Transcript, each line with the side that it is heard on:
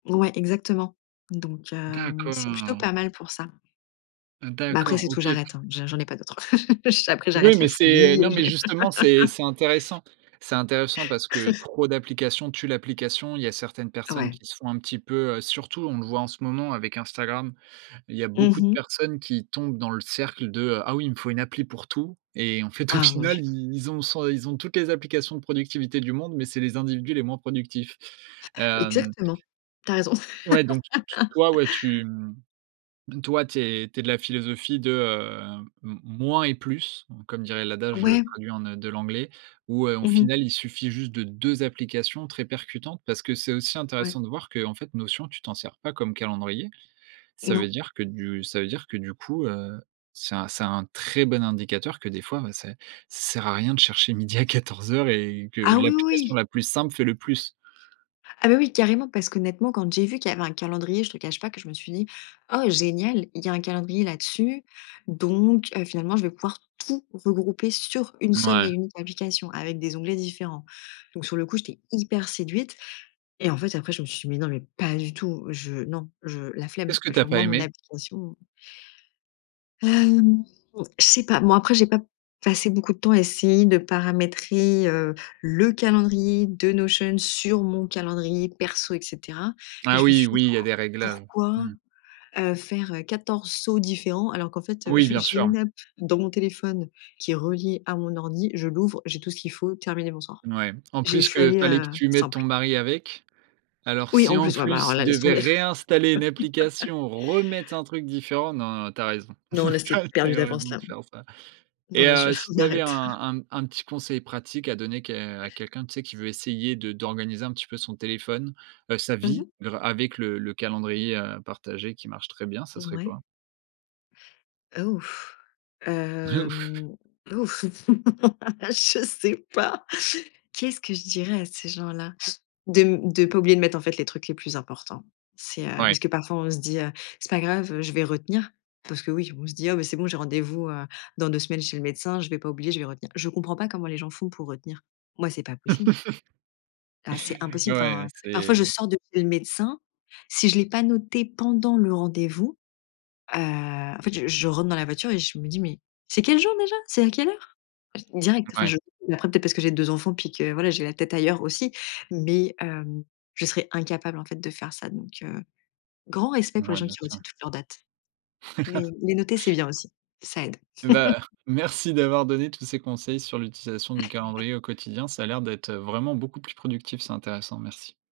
left: Ouais exactement donc, hem, c'est plutôt
right: D'accord.
left: pas mal pour ça. Mais après
right: D'accord
left: c'est tout,
right: OK.
left: j'arrête, hein, je j'en ai pas d'autres. J après
right: Oui,
left: j'arrête la
right: mais c'est
left: folie, heu,
right: non, mais
left: je
right: justement c'est c'est intéressant. C'est intéressant parce que trop d'applications tuent l'application, il y a certaines personnes
left: Ouais.
right: qui se font un petit peu, heu, surtout on le voit en ce moment avec Instagram. Il y a
left: Mmh
right: beaucoup de
left: mh.
right: personnes qui tombent dans le cercle de, heu,: «Ah oui, il me faut une appli pour tout» et en fait au
left: Ah mon
right: final,
left: Dieu.
right: ils ils ont 100 ils ont toutes les applications de productivité du monde, mais c'est les individus les moins productifs, hem
left: Exactement, tu as raison.
right: Ouais donc t t toi ouais tu mmh, donc toi tu es tu es de la philosophie de, hem, m moins et plus, hein, comme dirait l'adage, heu,
left: Ouais.
right: traduit en, heu, de l'anglais, où, heu, au
left: Mmh mh.
right: final il suffit juste de 2 applications très percutantes. Parce que c'est aussi
left: Ouais.
right: intéressant de voir qu'en fait Notion, tu t'en sers pas comme calendrier. Ça veut
left: Non.
right: dire que du ça veut dire que du coup, heu, c'est un c'est un très bon indicateur que des fois, heu, c'est ça sert à rien de chercher midi à quatorze heures et que
left: Ah oui,
right: l'application
left: oui.
right: la plus simple fait le plus.
left: Ah beh, oui carrément parce qu'honnêtement quand j'ai vu qu'il y avait un calendrier, je te cache pas que je me suis dit: ««Oh génial, il y un calendrier là-dessus, donc, heu, finalement je vais pouvoir tout regrouper sur une seule et
right: Mouais.
left: unique application, avec des onglets différents». Donc sur le coup j'étais hyper séduite et en fait après je me suis dit: «Mais non mais pas du tout, je non je la flemme,
right: Qu'est-ce que tu as
left: genre
right: pas
left: moi mon
right: aimé?
left: application» Hem, je sais pas. Bon après, j'ai pas passé beaucoup de temps à essayer de paramétrer, heu, le calendrier de Notion sur mon calendrier perso et cetera. Mais
right: Ah
left: je me
right: oui,
left: suis dit:
right: oui il y a des réglages,
left: «Pourquoi,
right: mmh.
left: heu, faire, heu, 14 sauts différents alors qu'en fait, heu,
right: Oui
left: j'ai
right: bien
left: j'ai
right: sûr.
left: une app dans mon téléphone qui est reliée à mon ordi, je l'ouvre, j'ai tout ce qu'il faut terminé, bonsoir».
right: Mouais. En
left: J'ai je
right: plus
left: suis
right: que
left: allée,
right: fallait que
left: heu,
right: tu mettes
left: simple.
right: ton mari avec. Alors
left: Oui,
right: si
left: en
right: en
left: plus, ouais, bah, alors
right: plus il
left: là, laisse
right: devait
left: tomber.
right: réinstaller une application, remettre un truc différent, non non, tu as raison,
left: Non, là,
right: tu
left: c'est
right: as tu as
left: perdu
right: eu
left: d'avance
right: raison
left: là.
right: de faire ça
left: Non,
right: et
left: là, je
right: heu, si
left: on
right: tu avais un
left: arrête.
right: un un petit conseil pratique à donner que à quelqu'un, tu sais, qui veut essayer de d'organiser un petit peu son téléphone, heu, sa
left: Mmh
right: vie,
left: mh.
right: grâ avec le le calendrier, heu, partagé qui marche très bien, ça serait
left: Ouais.
right: quoi?
left: Heu, ouf,
right: De ouf.
left: hem, ouf je sais pas. Qu'est ce que je dirais à ces gens-là? De m de pas oublier de mettre en fait les trucs les plus importants. C'est, heu, parce
right: Ouais.
left: que parfois on se dit, heu: «C'est pas grave, heu, je vais retenir» parce que oui, on se dit: «Oh bah, c'est bon, j'ai rendez-vous à dans 2 semaines chez le médecin, je vais pas oublier, je vais retenir». Je comprends pas comment les gens font pour retenir. Moi, c'est pas possible. Ah c'est
right: Ouais,
left: impossible
right: ouais,
left: enfin. Parfois, je
right: c'est
left: sors de chez le médecin. Si je l'ai pas noté pendant le rendez-vous, heu, en fait, je je rentre dans la voiture et je me dis: «Mais c'est quel jour déjà? C'est à quelle heure?». Ah j direct, enfin,
right: Ouais.
left: je après peut-être parce que j'ai 2 enfants, puis que voilà, j'ai la tête ailleurs aussi. Mais, hem, je serais incapable en fait de faire ça. Donc, heu, grand respect pour les
right: Ouais
left: gens
right: bien
left: qui retiennent
right: sûr.
left: toutes leurs dates. Mais les noter, c'est bien aussi, ça aide.
right: Bah, merci d'avoir donné tous ces conseils sur l'utilisation du calendrier au quotidien, ça a l'air d'être, heu, vraiment beaucoup plus productif, c'est intéressant merci.